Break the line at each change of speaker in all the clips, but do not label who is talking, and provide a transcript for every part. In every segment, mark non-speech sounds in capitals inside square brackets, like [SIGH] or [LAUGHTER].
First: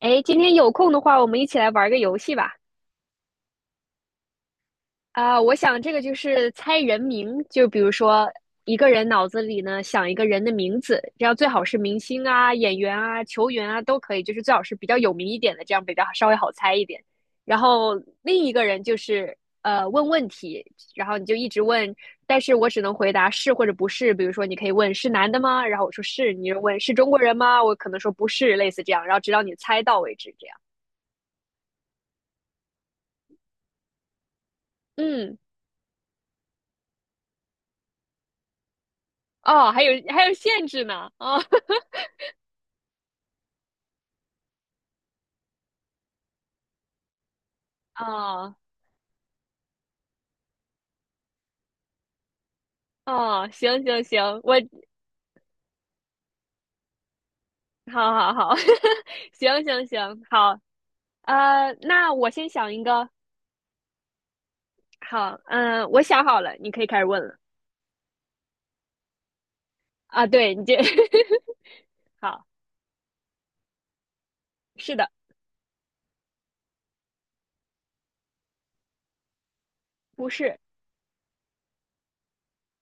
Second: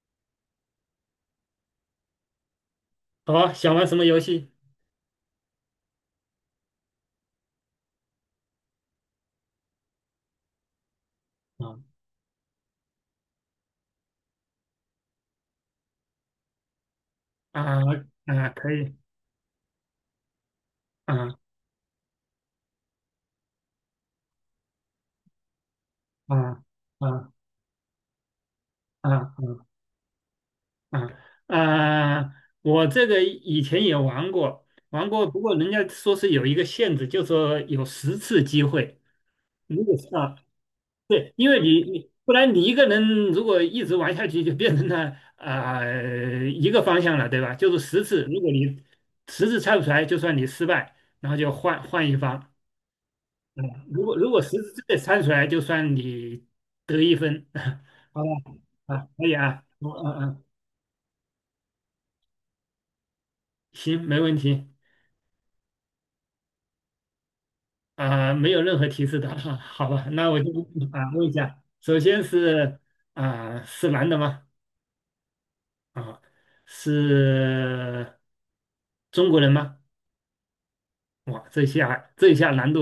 哎，今天有空的话，我们一起来玩个游戏吧。
好，想玩什么游戏？
啊、我想这个就是猜人名，就比如说一个人脑子里呢想一个人的名字，这样最好是明
啊
星啊、演员啊、球员啊都可以，就是最好是比较有名一点的，这样比较稍微好猜一点。然
啊
后另
啊，
一个
可
人
以
就是问问题，然后你就
啊
一直问，但是我只能回答是或者不是。比如说你可以问是男的吗？然后我说是，你就
啊
问是中国
啊
人吗？我可能说不是，类似这样，
啊
然后直
啊
到你猜到为止，这样。
啊！啊！我这个以前也玩过，玩过，
嗯。
不过人家说是有一个限制，就说有十次机会。
哦，还
如
有
果是
还有
啊，
限制呢，
对，
哦
因为
[LAUGHS]
你不然你一个人如果一直玩下去，就变成了一个方向了，对吧？就是十次，如果
哦
你十次猜不出来，就算你失败，然后就换换一方。
哦，
嗯，
行行
如果如
行，
果实
我
质之内猜出来，就算你得1分。[LAUGHS]
好
好
好好，
吧，啊，可
[LAUGHS]
以
行
啊，
行
我嗯
行，
嗯，
好，那我先想一个，
行，没问题
好，嗯，我想好了，你可以开始问了。
啊，没有任何提示的，[LAUGHS] 好吧，
啊，
那我就
对，你这
问一下，首
[LAUGHS]
先
好，
是是男的吗？
是的，
啊，是中国人吗？
不是，
哇，这下难度，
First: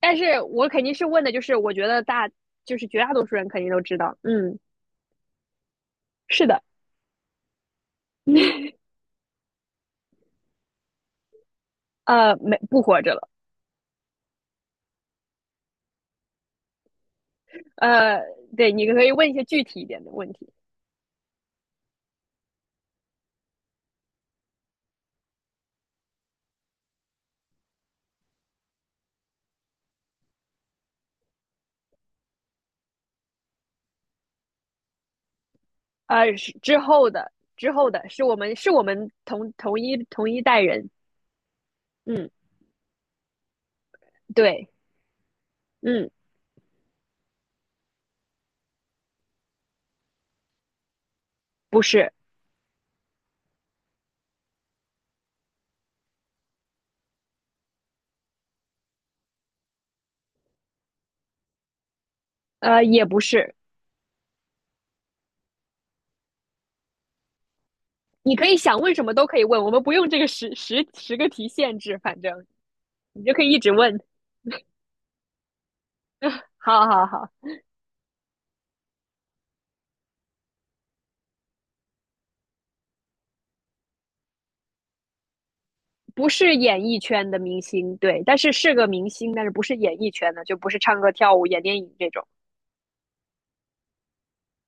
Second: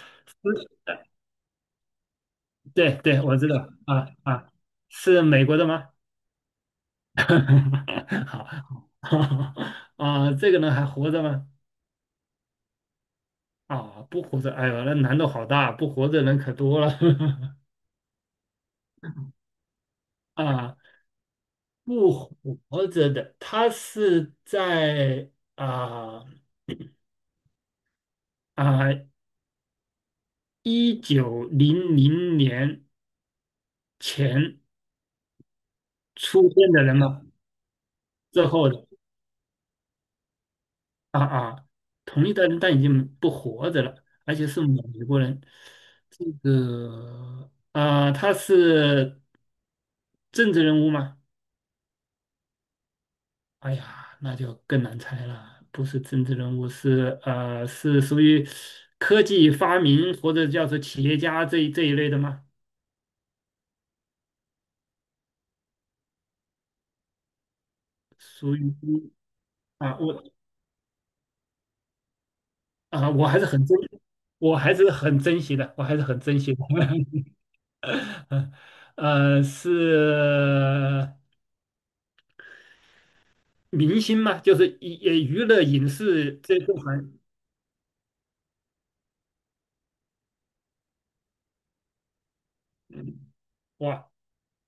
但是我肯定是问的，就是我觉得大，就是
对
绝大
对，
多数
我
人
知
肯
道
定都知
啊
道，
啊，
嗯，
是美国的吗？
是的，
[LAUGHS] 哈哈，
[LAUGHS]
好，[LAUGHS] 啊，这个人还活着吗？
没，不活着了，
啊，不活着，哎呦，那难度好大，不活着人可多了
呃，对，你可以问一些具体一点的问
[LAUGHS]
题。
啊，不活着的，他是在啊啊1900年前出
是
现
之
的人
后
嘛，
的，之后的是我
之
们
后
是我
的
们同一代人，
啊啊，同
嗯，
一代人但已经不活着了，而且是
对，
美国人，
嗯，
这个啊，他是政治人物吗？
不是，
哎呀，那就更难猜了，不是政治人物，是属于科技发明或者叫做企业家这一类的吗？
也不是，你可
属
以
于
想问什么都可以问，我们不
啊，
用这
我
个十个题限制，反正
啊，
你
我
就
还
可
是
以一
很
直
珍，
问。
我还是很珍惜的，我还是很珍惜的。
好好好，
[LAUGHS] 是明星嘛，就是娱乐影
不
视
是
这
演艺
行，
圈的明星，对，但是是个明星，但是不是演艺圈的，就不是唱歌、跳舞、演电影这种。
嗯哇，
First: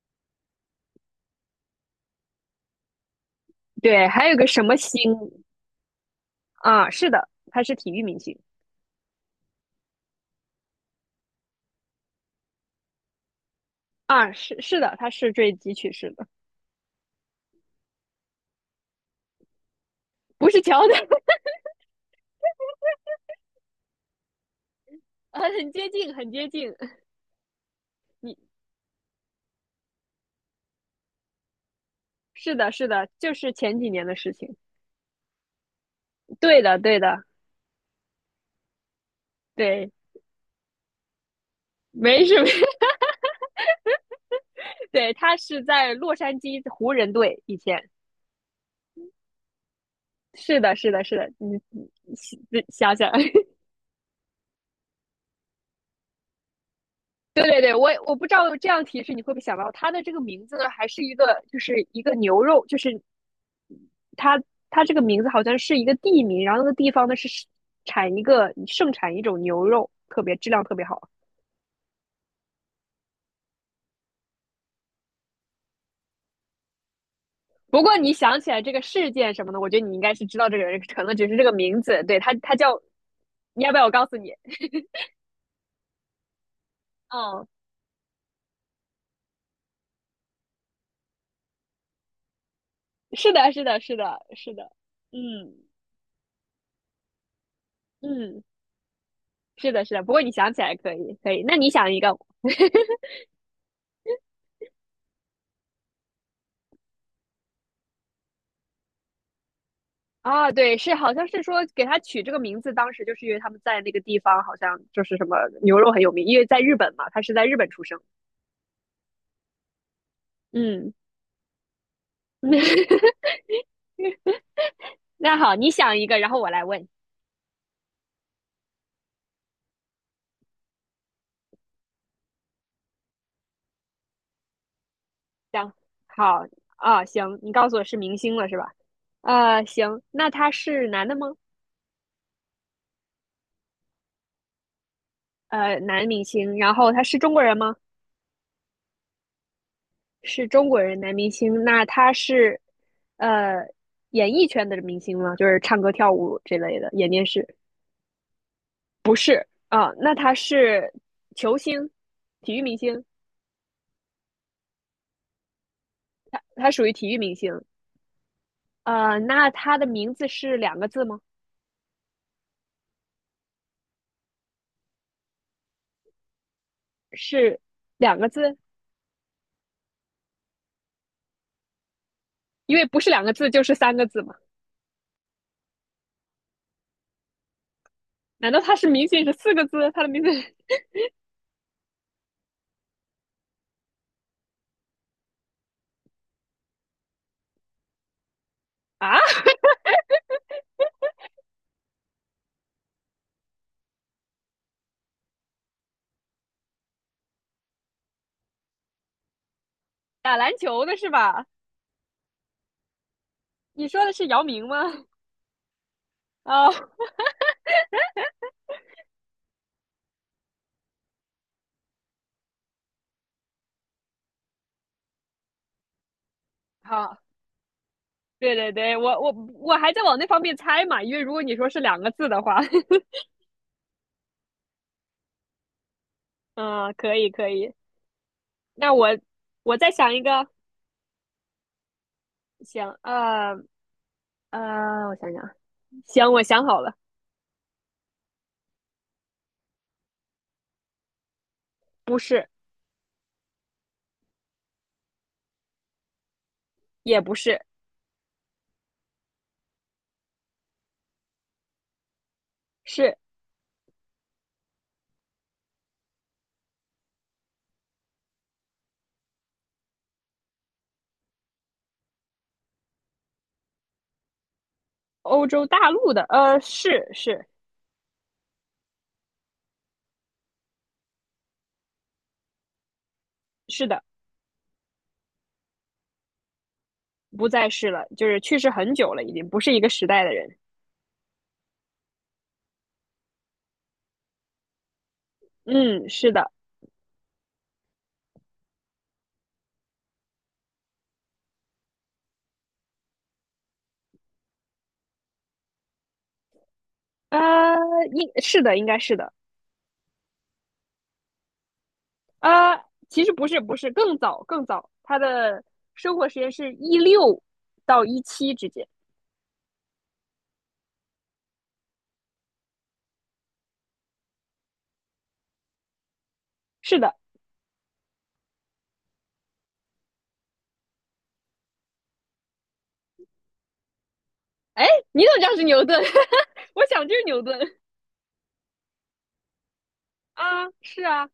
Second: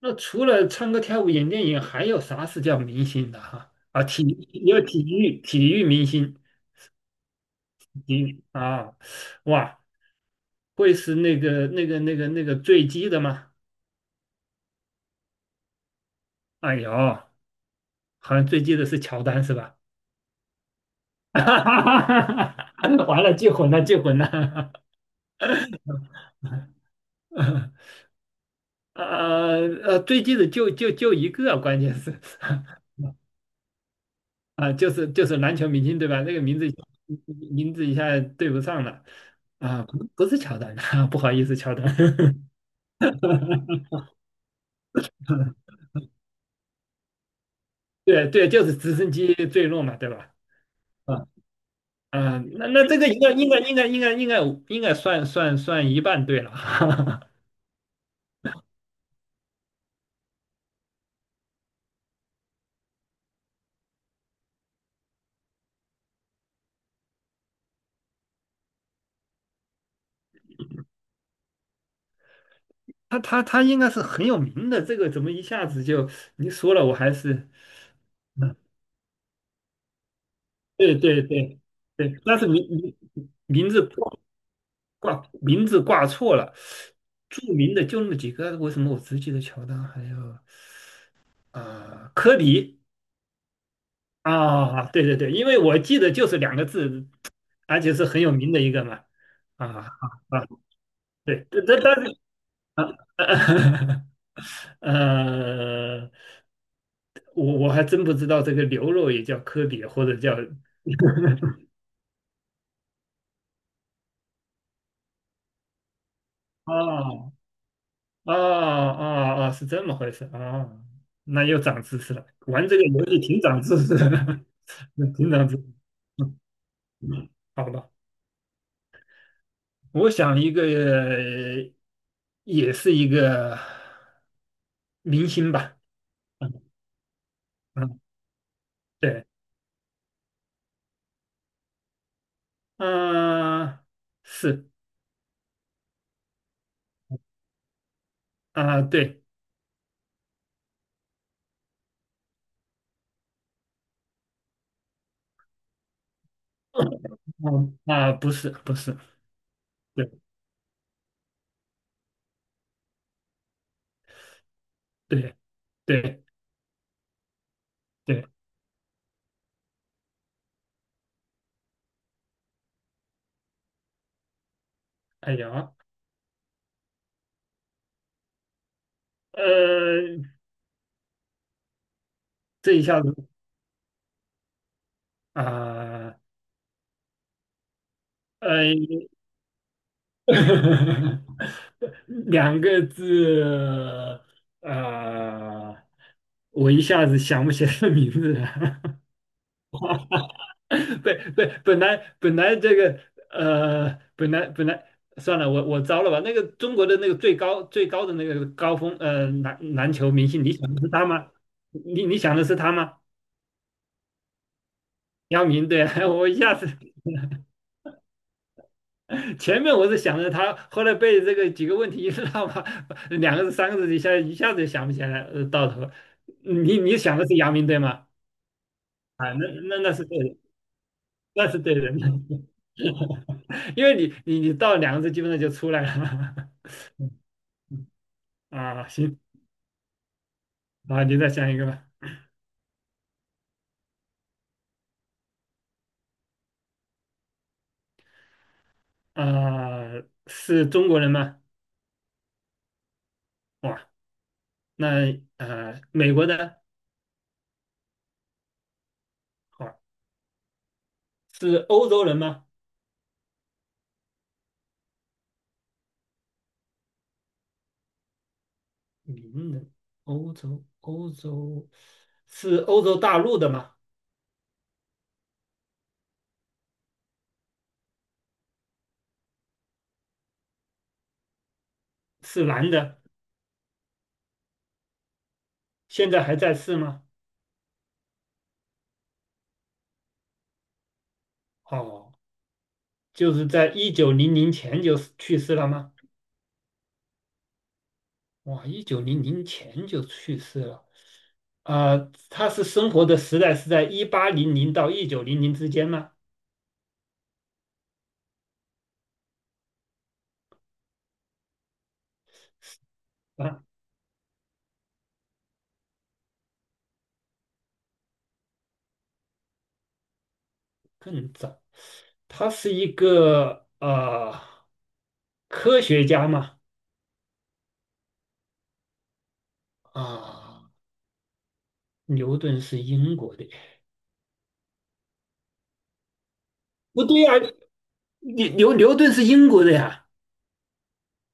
那除了唱歌跳舞演电影，还有啥是叫明星的哈？
对，还有个什
也
么
有
星
体育明星。
啊？是的，他是体育明星。
你啊，哇，会是那个坠机的吗？
啊，是的，他是坠机去世的，
哎呦，好像坠机的是乔丹是吧？
不是乔丹。
[LAUGHS] 完了，记混了，记混了。
很接近，很接近。[LAUGHS] 你
坠机的就一个，关键是
是的，是的，就是前几年的事情。
[LAUGHS] 啊，就是篮球明星对吧？那个名
对
字
的，对的，
名字一下对不上了啊，
对，
不是乔丹，[LAUGHS] 不好意思，乔丹，
没什么。[LAUGHS] 对，他
[LAUGHS]
是在洛杉矶湖人队以前。
对对，就是直升机坠落嘛，对吧？
是的，是的，是
啊。
的。你你你
那
想
这个
想，
应
[LAUGHS]
该应该应该应该应该应该算一半对了，[LAUGHS]
对对对，我不知道这样提示你会不会想到他的这个名字呢？还是一个就是一个牛肉，就是他他这个名字好像是一个地名，然后那个地方呢是产一个盛产一种牛肉，特别质量特别好。
他应该是很有名的，这个怎么一下子就你说了，我还是
不过你想起
嗯，
来这个事件什么的，我觉得你应该是知道这个人
对
可能
对
只是这个
对
名字，对
对，
他，
但是
他叫，你
名
要不
字
要我告诉
挂
你？
名字挂错了，
嗯，
著名的就那么几个，为什么我只记得乔丹，还有啊、科比
是的，是的，是的，是的，
啊，对对对，因为
嗯
我记得就是两个字，而且是很有
嗯，
名的一个嘛，啊
是的，
啊，
是的。不过你
啊
想起来可以，可以。
对，
那
但
你
但
想一
但
个。
[LAUGHS] 呃，我还真不知道这个牛肉也叫科比，或者叫
啊？对，
[LAUGHS]
是好像是说给他取这个名字，当时就是因为他们在那个地方好像就是什么牛肉很有名，因为在
啊
日本嘛，他是在日本出生。
啊啊啊，是这么回事啊、哦
嗯，
那又长知识了，玩这个游戏
[LAUGHS]
挺长知识的，[LAUGHS] 挺
那
长
好，
知识。
你想一个，然后我来问，行，
嗯好吧，我想一个，也是一个明星吧。
好。
嗯
啊，行，你告诉我是
嗯，
明星了是吧？
对，
行，那他是男的吗？
嗯、是
男明星，然后他是中国人吗？
啊、对，
是中国人男明星，那他是呃演艺圈的明星吗？就是唱歌跳舞这类的，演
[COUGHS]
电视？
不是不是，
不是啊，
对
那他是球星，体育明星，
对。对
他属于体育明星。
对，
那他的名字是两个字吗？
哎呀，
是两个字，
呃，这
因
一
为不
下
是
子
两个字就是三个字嘛。
啊，
难道他是
呃，
明星是四个字？他的名字
[LAUGHS] 两个字，啊，我一下子想不起来名字了。
[LAUGHS] 啊，
[LAUGHS] 对对，本来这个本来算了，我糟了吧？那个中国的那个最高最高的那个高峰，篮球明
打
星，你
篮
想的
球
是
的
他
是
吗？
吧？
你想的是他吗？
你说的是姚明吗？
姚明，对啊，[LAUGHS] 我一
[LAUGHS]
下子
啊、
前面我是想着他，后来被这个几个问题一绕嘛，两个字三个字一下子就想不起来，到头了你想
好，
的是阳明对吗？
对对对，我我
啊，那那
我还
那
在
是
往
对
那
的，
方面猜嘛，因为如果
那
你
是
说
对
是
的，
两个字的
[LAUGHS]
话，
因为你到两个字基本上就出来了。
[LAUGHS] 嗯，可
[LAUGHS]
以可以。
啊，
那我
行，
我再想一个，
啊，你再想一个吧。
行，我想想啊，行，我想好了，
啊，是中国人吗？
不是，
哇，那美国的，
也不是，
哇，是欧洲人吗？
是
名人，欧洲，欧洲，是欧洲大陆的吗？
欧洲大陆的，是是
是男的，
是的，
现在还在世吗？
不再是了，就是去世很久了，已经不是一个时代的人。
哦，就是在一九零零前就去世了吗？
嗯，是的，
哇，一九零零前就去世了。啊、他是生活的时代是在1800到一九零零之间吗？
呃，应是的，应该是的。啊，其实不是，
啊，
不是，更早更早，他的生活时间是一六到一七之间。
更早。他是一个科学家嘛？
是的，
啊，牛顿是英国的。
哎，你怎么知道是牛顿？[LAUGHS] 我
不
想就
对
是
呀、
牛顿。
牛顿是英国的呀。
啊，是啊，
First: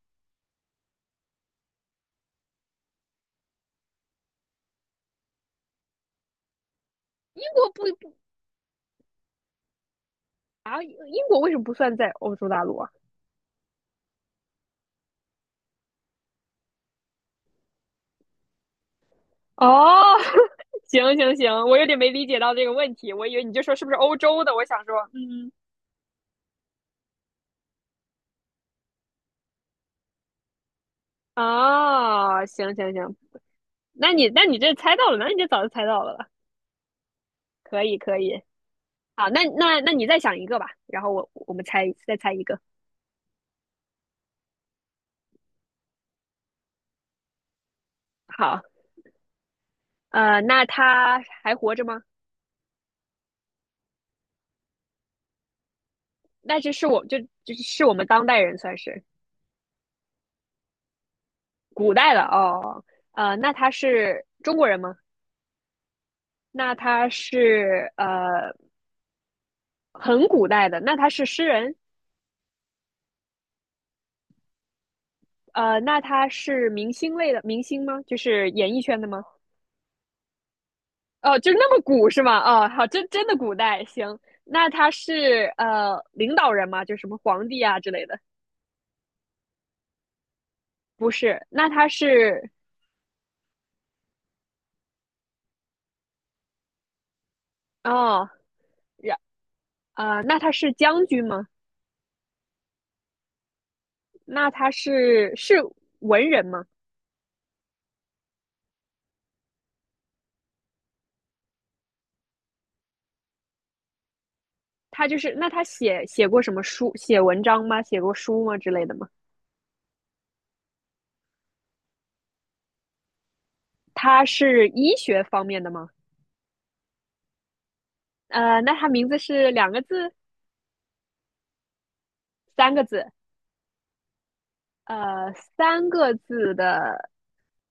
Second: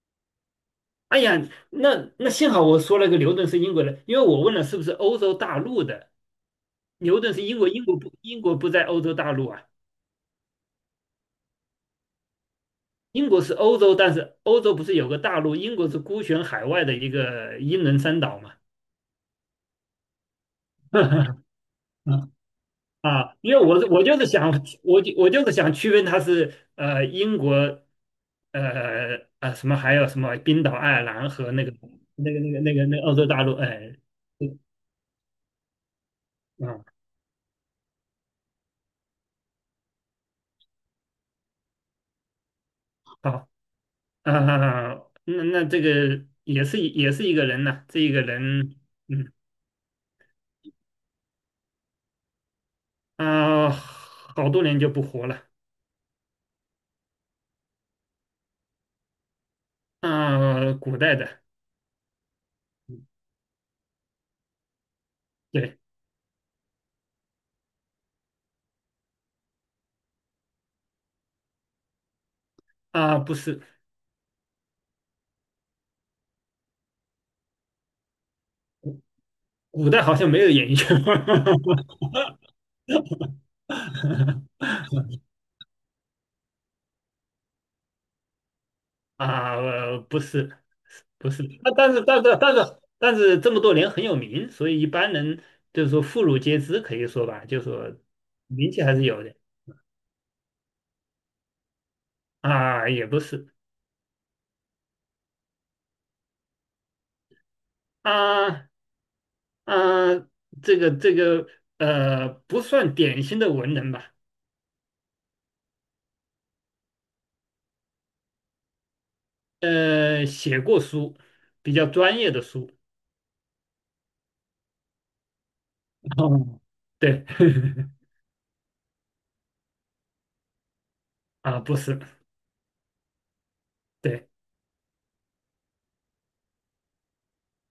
哎呀，那幸好我说了个牛顿是英国人，因为我问了是不是欧洲大陆的，牛顿
英
是英
国
国，
不不
英国不在欧洲大陆啊，
啊，英国为什么不算在欧洲大陆啊？
英国是欧洲，但是欧洲不是有个大陆，英国是孤悬海外的一个英伦三岛嘛。
哦，[LAUGHS]
[LAUGHS]
行行行，我有点没理
嗯
解到这个问题，我以为你
因为
就说是不是
我
欧
就是
洲
想，
的，我想说，
我就是
嗯，
想区分它是英国，什么还有什么冰岛、爱尔兰和那个那个
啊，
那个
行
那个
行
那个欧
行，
洲大陆，哎，
那你这猜到了，那你这早就猜到了，
嗯，
可以可以，好，那你再想一个吧，然后我们猜再猜一个。
啊好。[LAUGHS] 啊，那这个也是一个人呐、这一个
好，
人，嗯
那他还活着吗？
好多年就不活了。
那就是我就是我们当代人算是
啊，古代的，
古代了哦。那他是中国人吗？
对
那他是很古代的，那他是诗人，
啊，不是，
那他是明星类的明星吗？就是演艺圈的吗？
古代好像没有演艺圈
哦，就是那
[LAUGHS]
么古是吗？哦，好，真的古代，行。那他是领导人吗？就什么皇帝啊之类的？
啊，不是
不
不是，
是，那
啊，
他
但是但是
是
但是但是这么多年很有名，所以一般人就是说妇孺皆知，可以说吧，就说
哦。
名气还是
然
有的
那他是将军吗？
啊，也不是
那他是文人吗？
啊，啊，这个不算典型的文人吧，
他就是那他写过什么书、写文章吗？写过书吗之类的吗？
写过书，比较专业的书
他是医学方面的吗？
[LAUGHS]。哦，对，[LAUGHS]
那他名字是两个字、
啊，不是，
三个字？
对，
呃，三个字的，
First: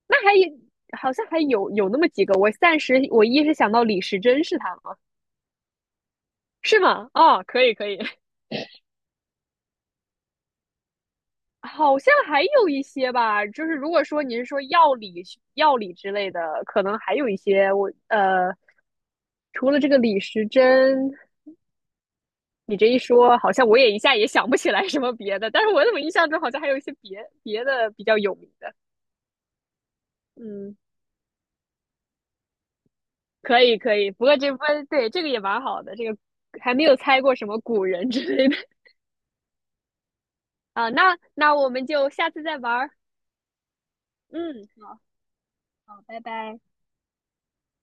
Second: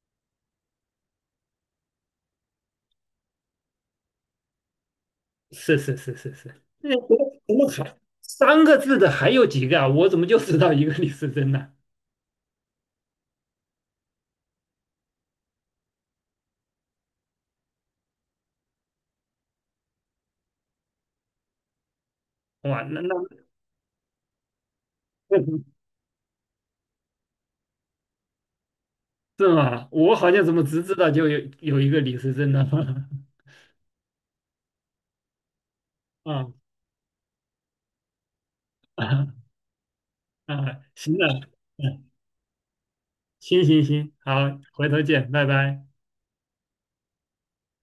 那还有好像还有那么几个。我暂时我一时想到李时珍是他吗？
是是是是是。
是
那
吗？
怎么
哦，
怎
可
么
以可以，
还三个字的还有几个啊？我怎么就知道一个李时珍呢？
好像还有一些吧，就是如果说你是说药理之类的，可能还有一些我除了这个李时珍，你
哇，
这一
那
说，好像我也一下也想不起来什么别的，但是
[LAUGHS]
我怎么印象中好像还有一些别的比较有名的，
是吗？我好像怎么
嗯，
只知道就有一个李时珍呢？[LAUGHS]
可以可以，不过这不对，这个也蛮好的，这个
啊
还没有猜过什么古人之类的。
啊
[LAUGHS]
啊！
啊，那
行了，
那我们就
嗯，
下次再玩儿，
行行行，好，
嗯，
回
好，
头见，拜拜。
好，拜拜。